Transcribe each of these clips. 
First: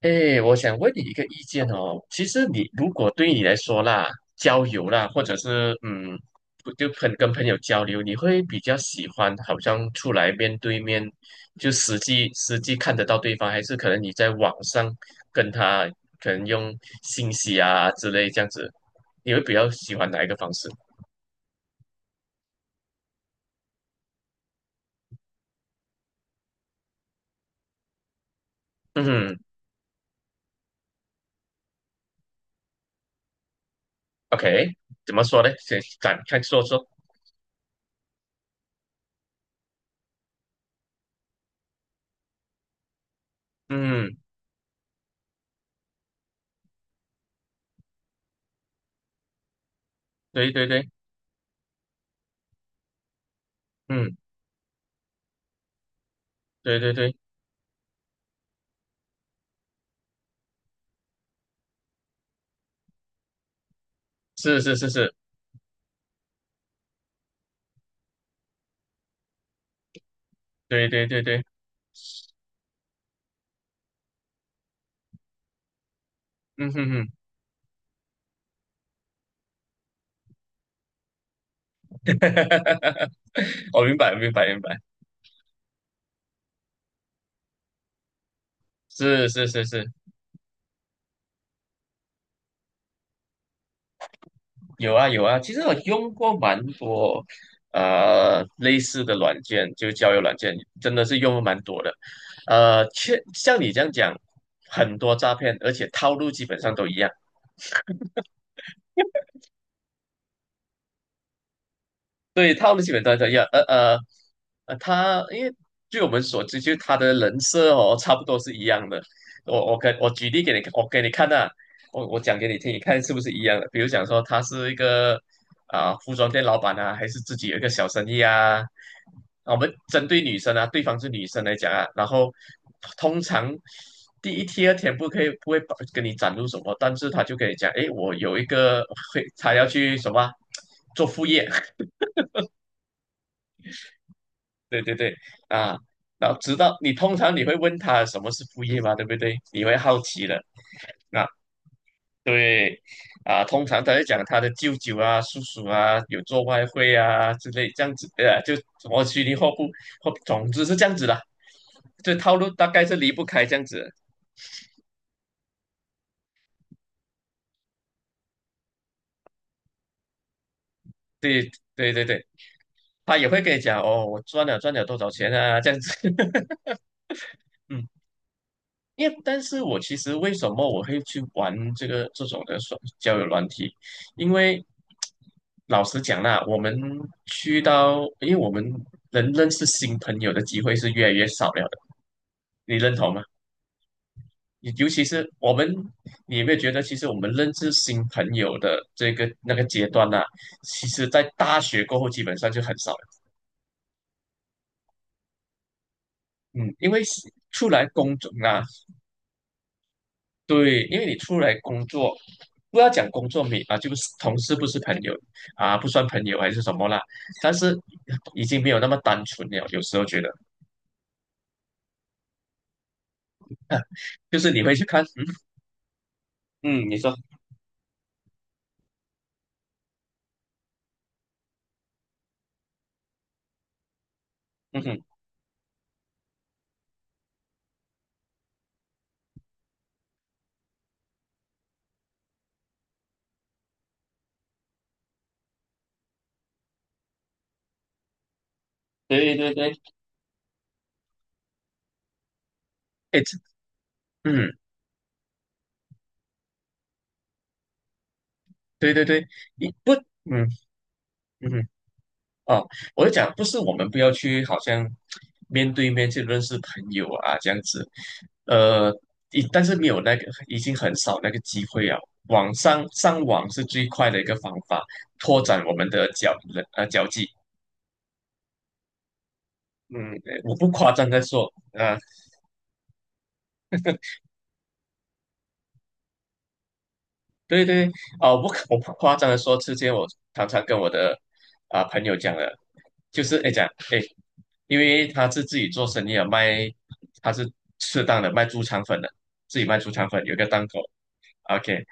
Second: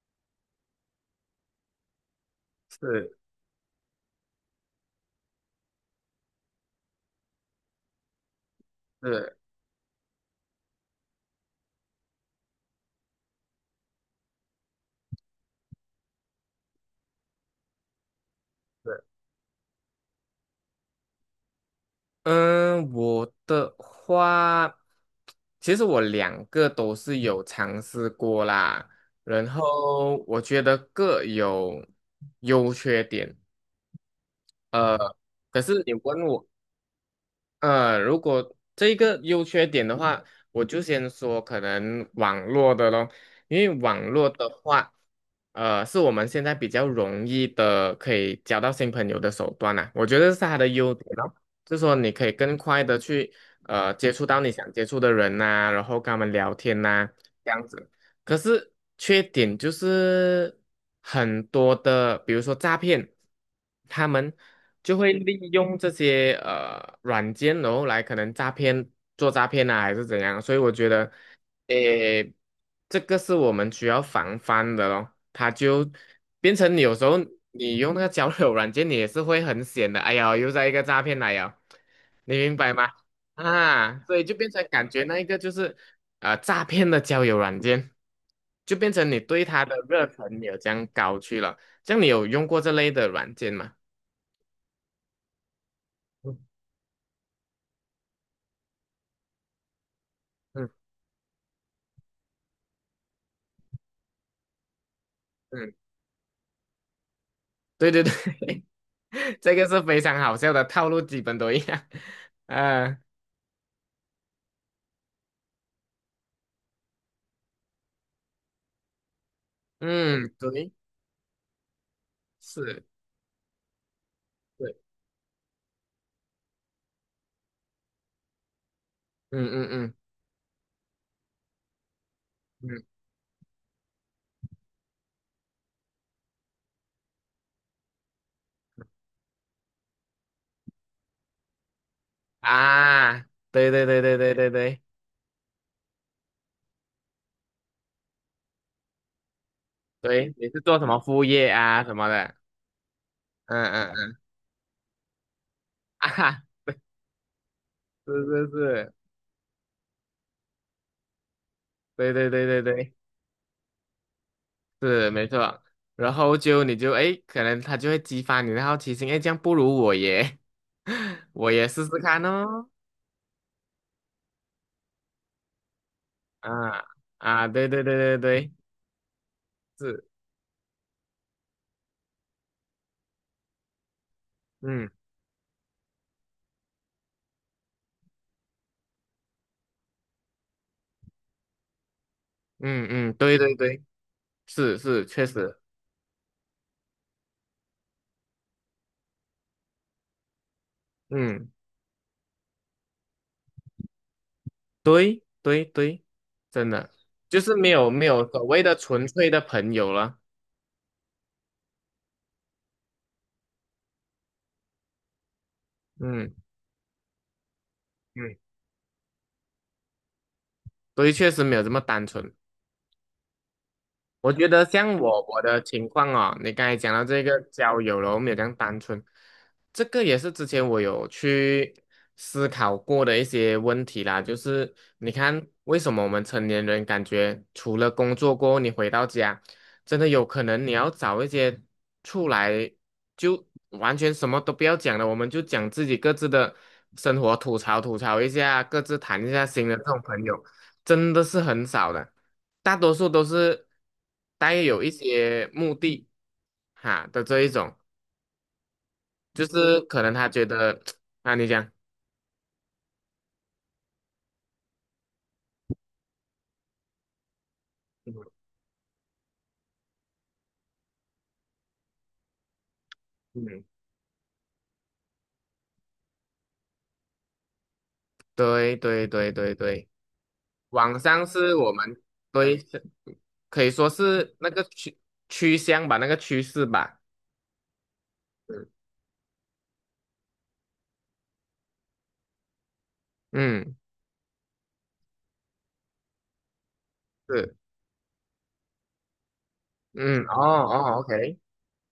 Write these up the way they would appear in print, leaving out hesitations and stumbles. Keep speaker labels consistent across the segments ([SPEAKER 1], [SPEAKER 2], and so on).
[SPEAKER 1] 哎，我想问你一个意见哦。其实你如果
[SPEAKER 2] 是
[SPEAKER 1] 对你来说啦，交友啦，或者是不就朋跟朋友交流，你会比较喜欢
[SPEAKER 2] 是
[SPEAKER 1] 好像出来面对面，就实际看得到对方，还是可能你在网上跟他可能用信息啊之类这样子，
[SPEAKER 2] 是，
[SPEAKER 1] 你会比较喜欢哪一个方式？
[SPEAKER 2] 嗯，我的话，其实我两个都是有尝试过啦，
[SPEAKER 1] 嗯
[SPEAKER 2] 然后我觉得各有优缺点，
[SPEAKER 1] ，OK，
[SPEAKER 2] 呃，
[SPEAKER 1] 怎么说呢？
[SPEAKER 2] 可
[SPEAKER 1] 先
[SPEAKER 2] 是你
[SPEAKER 1] 展
[SPEAKER 2] 问
[SPEAKER 1] 开
[SPEAKER 2] 我
[SPEAKER 1] 说说。
[SPEAKER 2] 如果这个优缺点的话，我就先说可能网络的咯，因为网
[SPEAKER 1] 嗯，
[SPEAKER 2] 络的话，是我们现在比较容易的可以交到新朋友的手段啦、我觉得是
[SPEAKER 1] 对
[SPEAKER 2] 它
[SPEAKER 1] 对
[SPEAKER 2] 的
[SPEAKER 1] 对，
[SPEAKER 2] 优点咯，就是说你可以更快的去接
[SPEAKER 1] 嗯，
[SPEAKER 2] 触到你想接触的人呐、然后跟他们聊
[SPEAKER 1] 对
[SPEAKER 2] 天
[SPEAKER 1] 对
[SPEAKER 2] 呐、
[SPEAKER 1] 对，
[SPEAKER 2] 这样子。可是缺点就是很多的，比如说诈骗，他们。
[SPEAKER 1] 是是是
[SPEAKER 2] 就会
[SPEAKER 1] 是，
[SPEAKER 2] 利用这些软件，然后来可能诈骗、做诈骗啊，还是怎样。所以我
[SPEAKER 1] 对
[SPEAKER 2] 觉
[SPEAKER 1] 对
[SPEAKER 2] 得，
[SPEAKER 1] 对对，
[SPEAKER 2] 诶，这个是我们需要防范的咯。它就变
[SPEAKER 1] 嗯
[SPEAKER 2] 成你
[SPEAKER 1] 哼
[SPEAKER 2] 有时
[SPEAKER 1] 哼。
[SPEAKER 2] 候你用那个交友软件，你也是会很险的。哎呀，又在一个诈骗来了，
[SPEAKER 1] 哈
[SPEAKER 2] 你
[SPEAKER 1] 哈
[SPEAKER 2] 明白吗？
[SPEAKER 1] 哈哈我明
[SPEAKER 2] 啊，
[SPEAKER 1] 白，
[SPEAKER 2] 所以
[SPEAKER 1] 明
[SPEAKER 2] 就
[SPEAKER 1] 白，
[SPEAKER 2] 变
[SPEAKER 1] 明
[SPEAKER 2] 成
[SPEAKER 1] 白，
[SPEAKER 2] 感觉那一个就是诈骗的交友软件，就变成你
[SPEAKER 1] 是
[SPEAKER 2] 对
[SPEAKER 1] 是是
[SPEAKER 2] 他的
[SPEAKER 1] 是，
[SPEAKER 2] 热忱没有这样高去了。像你有用过这类的软件吗？
[SPEAKER 1] 有啊有啊。其实我用过
[SPEAKER 2] 嗯
[SPEAKER 1] 蛮多类似的软件，就交友软件，
[SPEAKER 2] 嗯
[SPEAKER 1] 真的是用了蛮多的。确像你这样讲，很多诈骗，而
[SPEAKER 2] 嗯。
[SPEAKER 1] 且套路基本上都一样。
[SPEAKER 2] 对对对，这个是非常好笑的套路，基本都一样。
[SPEAKER 1] 对，他们基
[SPEAKER 2] 啊，
[SPEAKER 1] 本都一样，呃呃呃，他因为据我们所知，就是他的人设哦，差不多是一样的。我
[SPEAKER 2] 嗯，
[SPEAKER 1] 举例给你，
[SPEAKER 2] 对，
[SPEAKER 1] 我给你看呐、我讲给你听，你
[SPEAKER 2] 是，
[SPEAKER 1] 看是不是一样的？比如讲说他是一
[SPEAKER 2] 对，
[SPEAKER 1] 个啊、服装店老板啊，还是自己有一个小生意啊？啊
[SPEAKER 2] 嗯
[SPEAKER 1] 我
[SPEAKER 2] 嗯
[SPEAKER 1] 们
[SPEAKER 2] 嗯
[SPEAKER 1] 针对女生啊，对方是女生来讲啊，然后
[SPEAKER 2] 嗯
[SPEAKER 1] 通常第一、第二天不可以不会把跟你展露什么，但是他就跟你讲，诶，我有一个他要去什么啊做副业。
[SPEAKER 2] 啊，对对对对对对
[SPEAKER 1] 对
[SPEAKER 2] 对
[SPEAKER 1] 对对，啊，然后直到你通常你会问他什么是副业嘛，对不对？你会好奇
[SPEAKER 2] 对，
[SPEAKER 1] 的，
[SPEAKER 2] 你是做什么副
[SPEAKER 1] 啊，
[SPEAKER 2] 业啊什么的？
[SPEAKER 1] 对，啊，
[SPEAKER 2] 嗯
[SPEAKER 1] 通常
[SPEAKER 2] 嗯
[SPEAKER 1] 他会讲
[SPEAKER 2] 嗯
[SPEAKER 1] 他的舅舅啊、叔叔啊
[SPEAKER 2] 啊
[SPEAKER 1] 有
[SPEAKER 2] 哈，
[SPEAKER 1] 做外汇啊之类这样子，
[SPEAKER 2] 是是
[SPEAKER 1] 就什
[SPEAKER 2] 是，
[SPEAKER 1] 么虚拟货币或总之是这样子的，
[SPEAKER 2] 对
[SPEAKER 1] 这
[SPEAKER 2] 对
[SPEAKER 1] 套
[SPEAKER 2] 对
[SPEAKER 1] 路
[SPEAKER 2] 对
[SPEAKER 1] 大概
[SPEAKER 2] 对，
[SPEAKER 1] 是离不开这样子。
[SPEAKER 2] 是没错。然后就你就诶，可能他就会激发你的好奇心，诶，这样不如我耶，
[SPEAKER 1] 对
[SPEAKER 2] 我也试试
[SPEAKER 1] 对对
[SPEAKER 2] 看
[SPEAKER 1] 对，
[SPEAKER 2] 哦。
[SPEAKER 1] 他也会跟你讲哦，我赚了多少钱啊，这样子。
[SPEAKER 2] 啊啊，对对对对对，
[SPEAKER 1] 因为，但是我其
[SPEAKER 2] 是，
[SPEAKER 1] 实为什么我会去玩这种的交友软体？因为
[SPEAKER 2] 嗯
[SPEAKER 1] 老实讲啦，我们去到，因为我们能认识新朋友的机会是越来越少了的，你
[SPEAKER 2] 嗯
[SPEAKER 1] 认同
[SPEAKER 2] 嗯，
[SPEAKER 1] 吗？
[SPEAKER 2] 对对对。
[SPEAKER 1] 你
[SPEAKER 2] 是
[SPEAKER 1] 尤其
[SPEAKER 2] 是，确
[SPEAKER 1] 是我
[SPEAKER 2] 实，
[SPEAKER 1] 们，你有没有觉得，其实我们认识新朋友的这个阶段呢、其实在
[SPEAKER 2] 嗯，
[SPEAKER 1] 大学过后基本上就很少了。
[SPEAKER 2] 对对对，真
[SPEAKER 1] 嗯，因
[SPEAKER 2] 的
[SPEAKER 1] 为是
[SPEAKER 2] 就是
[SPEAKER 1] 出
[SPEAKER 2] 没
[SPEAKER 1] 来
[SPEAKER 2] 有没
[SPEAKER 1] 工
[SPEAKER 2] 有
[SPEAKER 1] 作
[SPEAKER 2] 所
[SPEAKER 1] 啊，
[SPEAKER 2] 谓的纯粹的朋友了，
[SPEAKER 1] 对，因为你出来工作，不要讲工作没啊，就是同事不是朋友啊，不算朋
[SPEAKER 2] 嗯
[SPEAKER 1] 友还是什么啦，但是
[SPEAKER 2] 嗯，
[SPEAKER 1] 已经没有那么单纯了。有时候觉得，
[SPEAKER 2] 所以确实没有这么单纯。我
[SPEAKER 1] 就
[SPEAKER 2] 觉
[SPEAKER 1] 是你
[SPEAKER 2] 得
[SPEAKER 1] 会去
[SPEAKER 2] 像
[SPEAKER 1] 看，
[SPEAKER 2] 我
[SPEAKER 1] 嗯
[SPEAKER 2] 我的情况哦，你刚才
[SPEAKER 1] 嗯，
[SPEAKER 2] 讲
[SPEAKER 1] 你
[SPEAKER 2] 到
[SPEAKER 1] 说，
[SPEAKER 2] 这个交友了，我们有这样单纯，这个也是之前我有去思考过的一些问题啦。就是
[SPEAKER 1] 嗯哼，
[SPEAKER 2] 你看，为什么我们成年人感觉除了工作过后，你回到家，真的有可能你要找一些出来就完全什么都不要讲了，我们就讲自己各自的生活，吐槽吐槽一下，各自谈一
[SPEAKER 1] 对
[SPEAKER 2] 下
[SPEAKER 1] 对
[SPEAKER 2] 心的
[SPEAKER 1] 对，
[SPEAKER 2] 这种朋友。真的是很少的，大多数
[SPEAKER 1] 哎，
[SPEAKER 2] 都
[SPEAKER 1] 这
[SPEAKER 2] 是
[SPEAKER 1] 嗯，
[SPEAKER 2] 带有一些目的哈的这一种，
[SPEAKER 1] 对对对，
[SPEAKER 2] 就
[SPEAKER 1] 你
[SPEAKER 2] 是
[SPEAKER 1] 不，
[SPEAKER 2] 可能他觉
[SPEAKER 1] 嗯
[SPEAKER 2] 得 啊，你
[SPEAKER 1] 嗯。
[SPEAKER 2] 讲，
[SPEAKER 1] 哦，我就讲，不是我们不要去，好像面对面去认识朋友啊，这样子，呃，但是没有那个，已经很少那个机会啊。网上上网是
[SPEAKER 2] 嗯，
[SPEAKER 1] 最快的一个方法，拓展我们的交际。
[SPEAKER 2] 对对对对对，
[SPEAKER 1] 嗯，我不夸
[SPEAKER 2] 网
[SPEAKER 1] 张的
[SPEAKER 2] 上
[SPEAKER 1] 说，
[SPEAKER 2] 是我
[SPEAKER 1] 啊、
[SPEAKER 2] 们对是可以说是那个趋向吧，那个趋势吧，
[SPEAKER 1] 对对，哦，不可，我
[SPEAKER 2] 嗯
[SPEAKER 1] 不夸张的说，之前我常常跟我的啊、朋友讲的，就是哎讲
[SPEAKER 2] 嗯
[SPEAKER 1] 哎，因为他是自己做生意啊，卖他是
[SPEAKER 2] 是
[SPEAKER 1] 适当的卖猪肠粉的，自己卖猪肠粉
[SPEAKER 2] 嗯
[SPEAKER 1] 有
[SPEAKER 2] 哦
[SPEAKER 1] 一个档口
[SPEAKER 2] 哦，OK
[SPEAKER 1] ，OK，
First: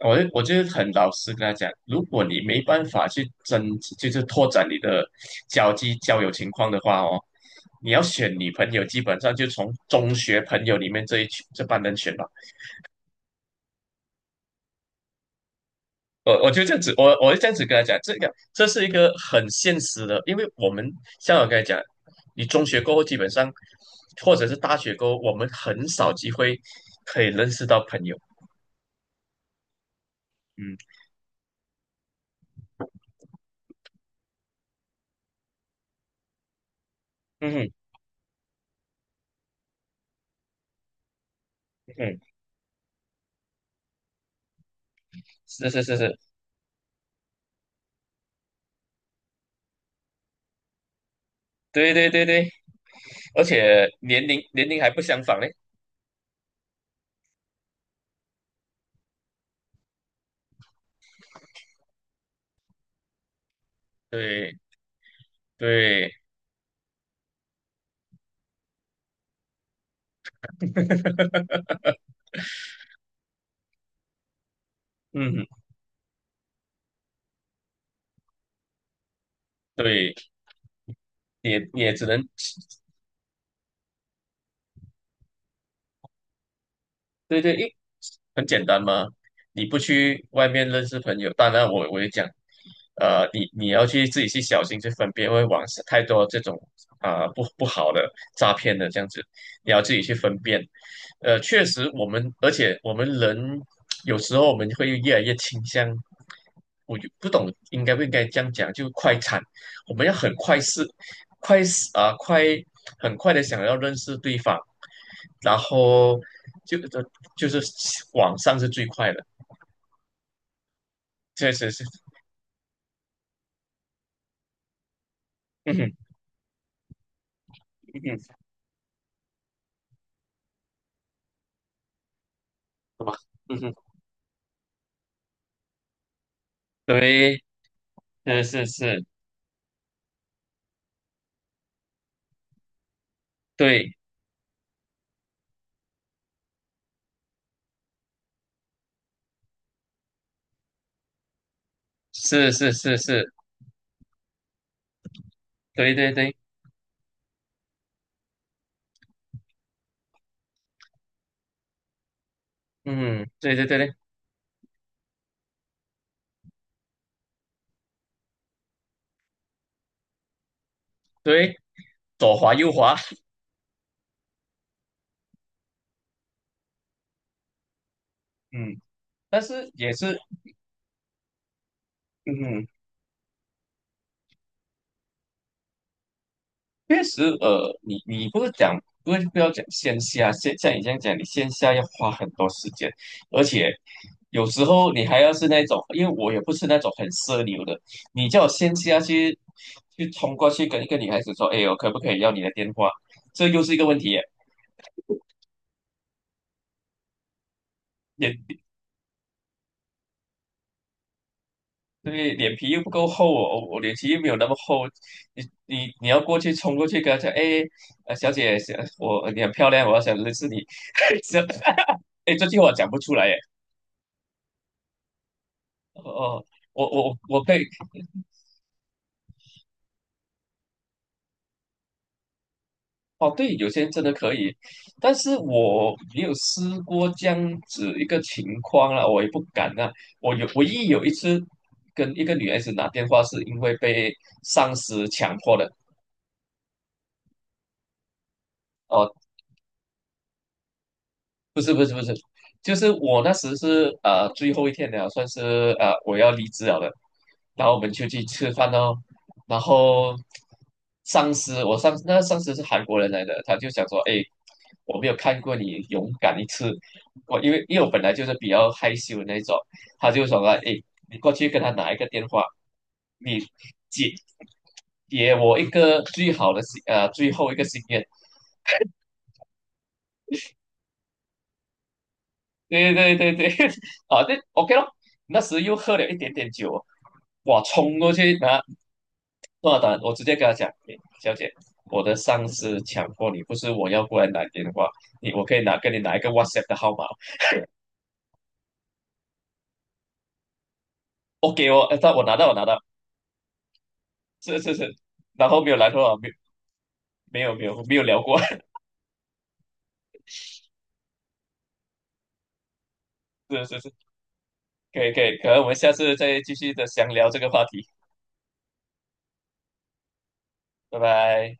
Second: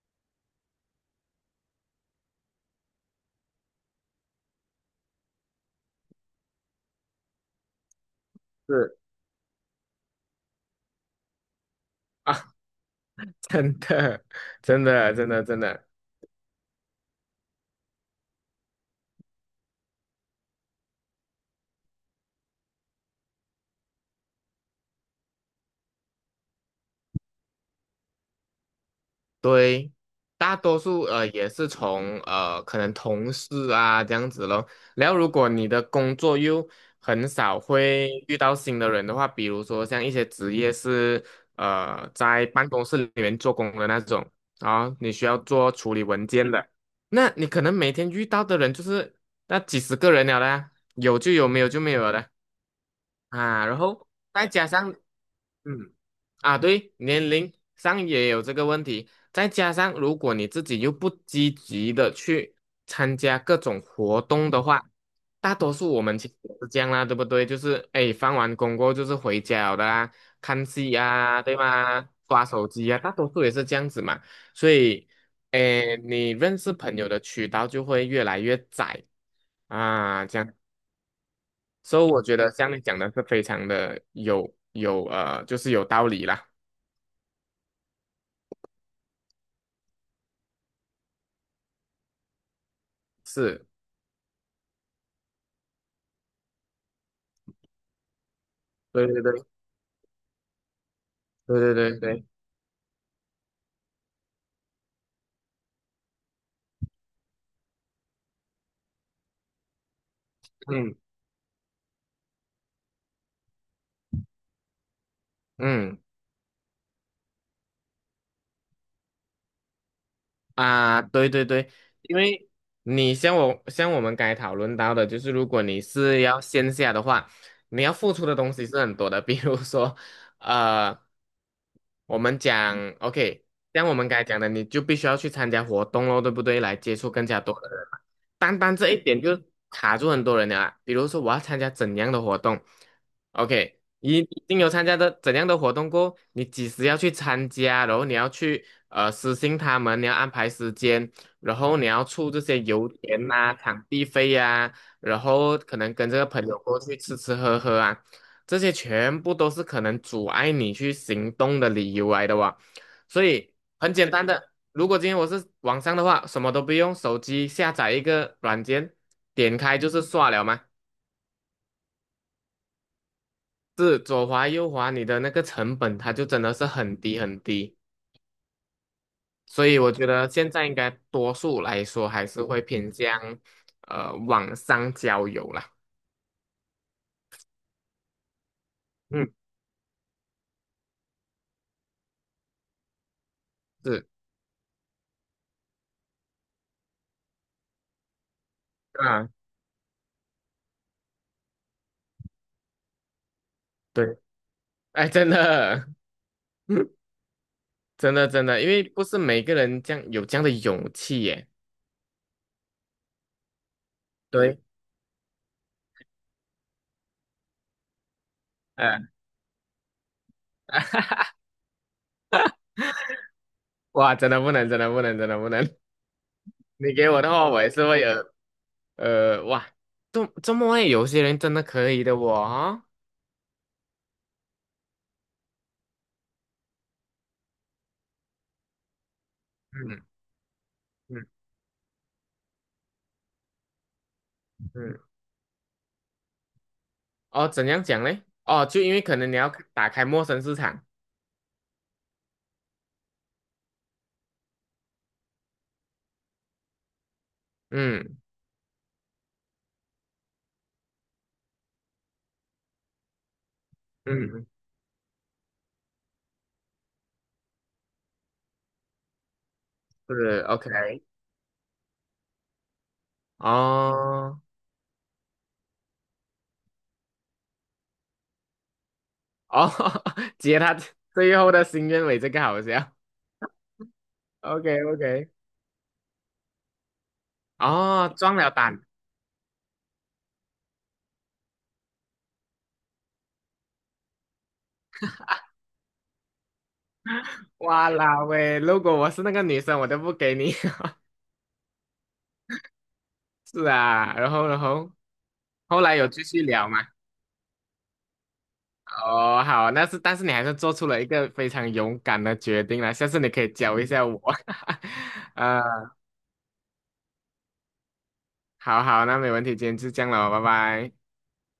[SPEAKER 1] 我就很老实跟他讲，如果你没办法去增，就是拓展你的交际交友情况的话哦，你要选女朋友，
[SPEAKER 2] 是
[SPEAKER 1] 基本上就从中学朋友里面这一群人选
[SPEAKER 2] 啊，真的真的真的真的。
[SPEAKER 1] 我就这样子，我就这样子跟他讲，这个这是一个很现实的，因为我们像我跟他讲，你中学过后基本上，或者是大学过后，我们很少机会可以认识到朋友。
[SPEAKER 2] 对，大
[SPEAKER 1] 嗯
[SPEAKER 2] 多数也是从可能同事啊这样子咯。然后如果你的工作又很少
[SPEAKER 1] 嗯
[SPEAKER 2] 会遇到新的人的话，比如说像一些职业是
[SPEAKER 1] 嗯，
[SPEAKER 2] 在办公室里面做工的那种啊，你需要
[SPEAKER 1] 是
[SPEAKER 2] 做
[SPEAKER 1] 是
[SPEAKER 2] 处
[SPEAKER 1] 是
[SPEAKER 2] 理
[SPEAKER 1] 是，
[SPEAKER 2] 文件的，那你可能每天遇到的人就是那几十个人了啦，有就有，没有就
[SPEAKER 1] 对
[SPEAKER 2] 没有
[SPEAKER 1] 对
[SPEAKER 2] 了
[SPEAKER 1] 对
[SPEAKER 2] 啦
[SPEAKER 1] 对，而
[SPEAKER 2] 啊。然
[SPEAKER 1] 且
[SPEAKER 2] 后
[SPEAKER 1] 年龄
[SPEAKER 2] 再加
[SPEAKER 1] 年龄还
[SPEAKER 2] 上
[SPEAKER 1] 不相仿嘞。
[SPEAKER 2] 嗯。啊，对，年龄上也有这个问题，再加上如果你自己又不积极的去参加各种活动
[SPEAKER 1] 对
[SPEAKER 2] 的话，大多数我
[SPEAKER 1] 对，
[SPEAKER 2] 们其实也是这样啦，对不对？就是哎，放完工过后就是回家了的啦，看戏啊，对 吗？刷手机啊，大多数也是这样子嘛。所以，
[SPEAKER 1] 嗯，
[SPEAKER 2] 哎，你认识朋友的渠道就会越来越窄
[SPEAKER 1] 对，
[SPEAKER 2] 啊，这样。
[SPEAKER 1] 也也
[SPEAKER 2] 所
[SPEAKER 1] 只
[SPEAKER 2] 以我
[SPEAKER 1] 能
[SPEAKER 2] 觉得像你讲的是非常的有有呃，就是有道理啦。
[SPEAKER 1] 对对，很简单嘛，你不去外面认识朋友，当然我也讲，呃，你
[SPEAKER 2] 是。
[SPEAKER 1] 你要去自己去小心去分辨，因为网上太多这种啊、不好的诈骗的这
[SPEAKER 2] 对
[SPEAKER 1] 样子，
[SPEAKER 2] 对对
[SPEAKER 1] 你要自己去分辨。呃，
[SPEAKER 2] 对
[SPEAKER 1] 确
[SPEAKER 2] 对
[SPEAKER 1] 实
[SPEAKER 2] 对
[SPEAKER 1] 我
[SPEAKER 2] 对，
[SPEAKER 1] 们，而且我们人有时候我们会越来越倾向，我就不懂应该不应该这样讲，就快餐，我们要很快是
[SPEAKER 2] 嗯
[SPEAKER 1] 快是啊、快很快的想要认识对方，然
[SPEAKER 2] 嗯
[SPEAKER 1] 后就就是网上是最快的，
[SPEAKER 2] 啊，对对
[SPEAKER 1] 确实
[SPEAKER 2] 对，
[SPEAKER 1] 是，
[SPEAKER 2] 因为你像我像我们刚才讨论到的，就是如果
[SPEAKER 1] 嗯
[SPEAKER 2] 你
[SPEAKER 1] 哼，
[SPEAKER 2] 是要线下的话，你要
[SPEAKER 1] 嗯
[SPEAKER 2] 付出的
[SPEAKER 1] 哼，
[SPEAKER 2] 东西是很多的，比如说，呃，我们讲
[SPEAKER 1] 好吧，
[SPEAKER 2] OK，
[SPEAKER 1] 嗯哼，
[SPEAKER 2] 像我们刚才讲的，你就必须要去参加活动喽，对不对？来接触更
[SPEAKER 1] 对，
[SPEAKER 2] 加多的人嘛，
[SPEAKER 1] 是
[SPEAKER 2] 单
[SPEAKER 1] 是
[SPEAKER 2] 单这一
[SPEAKER 1] 是，
[SPEAKER 2] 点就卡住很多人了啊。比如说，我要参加怎样的活动？OK，
[SPEAKER 1] 对，
[SPEAKER 2] 一定有参加的怎样的活动过你几时要去参加，然后你要去私信他们，你要安排时间，然后你要出这
[SPEAKER 1] 是
[SPEAKER 2] 些
[SPEAKER 1] 是
[SPEAKER 2] 油
[SPEAKER 1] 是是，
[SPEAKER 2] 钱呐、啊场地费呀、啊然后可能
[SPEAKER 1] 对
[SPEAKER 2] 跟
[SPEAKER 1] 对
[SPEAKER 2] 这个
[SPEAKER 1] 对，
[SPEAKER 2] 朋友过去吃吃喝喝啊，这些全部都是可能阻碍你去行动的理由来的哇。所
[SPEAKER 1] 嗯，
[SPEAKER 2] 以
[SPEAKER 1] 对对对
[SPEAKER 2] 很
[SPEAKER 1] 对
[SPEAKER 2] 简单的，如果今天我是网上的话，什么都不用，手机下载一个软件，点开就是刷了嘛。
[SPEAKER 1] 对，左滑右滑，
[SPEAKER 2] 是左滑右滑，你的那个成本它就真的是很低很低，
[SPEAKER 1] 嗯，但
[SPEAKER 2] 所
[SPEAKER 1] 是
[SPEAKER 2] 以我
[SPEAKER 1] 也
[SPEAKER 2] 觉
[SPEAKER 1] 是，
[SPEAKER 2] 得现在应该多数来说还
[SPEAKER 1] 嗯
[SPEAKER 2] 是会
[SPEAKER 1] 哼。
[SPEAKER 2] 偏向网上交友啦。
[SPEAKER 1] 确实，呃，你你不是讲不是
[SPEAKER 2] 嗯，
[SPEAKER 1] 不要讲线下，像你这样讲，你线下要花很多时间，而且
[SPEAKER 2] 是
[SPEAKER 1] 有时候你还要是那种，因为我也不是那种很奢流的，你叫我线下
[SPEAKER 2] 啊，
[SPEAKER 1] 去冲过去跟一个女孩子说，哎，我可不可以要你的电话？这又是一个问题
[SPEAKER 2] 对，
[SPEAKER 1] 耶，
[SPEAKER 2] 哎，真的，真的真
[SPEAKER 1] 脸
[SPEAKER 2] 的，因为不是每个人这样有这样的勇气耶。
[SPEAKER 1] 对脸皮又不够厚哦，我脸皮又没有那么
[SPEAKER 2] 对，
[SPEAKER 1] 厚，你要过去冲过去跟她讲，哎，呃，小姐，
[SPEAKER 2] 呃，
[SPEAKER 1] 你很漂亮，我要想认识你，这 哎，这句话讲不出来耶。
[SPEAKER 2] 哇，真的不能，真的不能，真的不能。
[SPEAKER 1] 哦，我
[SPEAKER 2] 你给
[SPEAKER 1] 我
[SPEAKER 2] 我的
[SPEAKER 1] 我
[SPEAKER 2] 话，
[SPEAKER 1] 可
[SPEAKER 2] 我
[SPEAKER 1] 以
[SPEAKER 2] 也是会有哇，这么会有些人真的可以的我哦。
[SPEAKER 1] 哦，对，有些人真的可以，但是我没有试过这样子一个情况啦，我也不敢啊。
[SPEAKER 2] 嗯
[SPEAKER 1] 我有唯一有一
[SPEAKER 2] 嗯
[SPEAKER 1] 次跟一个女孩子打电话，是因为被上
[SPEAKER 2] 嗯。
[SPEAKER 1] 司强迫的。
[SPEAKER 2] 哦，怎样讲嘞？哦，就因为可
[SPEAKER 1] 哦。
[SPEAKER 2] 能你要打开陌生市场，
[SPEAKER 1] 不是不是不是，就是我那时是最后一天了，算是我要离职了的，然后我们就
[SPEAKER 2] 嗯
[SPEAKER 1] 去吃饭哦，然后上司我上那上司是韩国人来的，他就想说，哎，
[SPEAKER 2] 嗯，
[SPEAKER 1] 我没有看过你勇敢一次，我因为我本来就是比较害羞的那种，他就说
[SPEAKER 2] 是
[SPEAKER 1] 了，
[SPEAKER 2] OK，
[SPEAKER 1] 哎，你过去跟他拿一个电话，你解
[SPEAKER 2] 哦
[SPEAKER 1] 给我一个最后一个心愿，
[SPEAKER 2] 哦，接他最后的心愿尾，这个好笑
[SPEAKER 1] 对对对对，啊，对
[SPEAKER 2] ，OK
[SPEAKER 1] ，OK 咯。
[SPEAKER 2] OK，
[SPEAKER 1] 那时又喝了一点点酒，哇，冲过
[SPEAKER 2] 哦，撞
[SPEAKER 1] 去
[SPEAKER 2] 了
[SPEAKER 1] 拿
[SPEAKER 2] 胆，
[SPEAKER 1] 多单，我直接跟他讲，诶小姐，我的上司强迫你，不是我要过来拿电话，我可以跟你拿一个 WhatsApp 的号码
[SPEAKER 2] 哇啦喂，如果我是那个女生，我都不给你，
[SPEAKER 1] ，OK 哦，我拿到，
[SPEAKER 2] 是啊，然后然
[SPEAKER 1] 是是
[SPEAKER 2] 后
[SPEAKER 1] 是，然后没有
[SPEAKER 2] 后
[SPEAKER 1] 来
[SPEAKER 2] 来
[SPEAKER 1] 头
[SPEAKER 2] 有
[SPEAKER 1] 话，
[SPEAKER 2] 继续聊嘛？
[SPEAKER 1] 没有没有没有没有聊过，
[SPEAKER 2] 哦，好，那是但是你还是做出了一个非常勇敢的决定了，下次你可以
[SPEAKER 1] 是
[SPEAKER 2] 教
[SPEAKER 1] 是
[SPEAKER 2] 一
[SPEAKER 1] 是，
[SPEAKER 2] 下我，
[SPEAKER 1] 可以可以，可能
[SPEAKER 2] 呃，
[SPEAKER 1] 我们下次再继续的详聊这个话题，
[SPEAKER 2] 好好，那没问题，今天就这样了，拜拜。
[SPEAKER 1] 拜拜。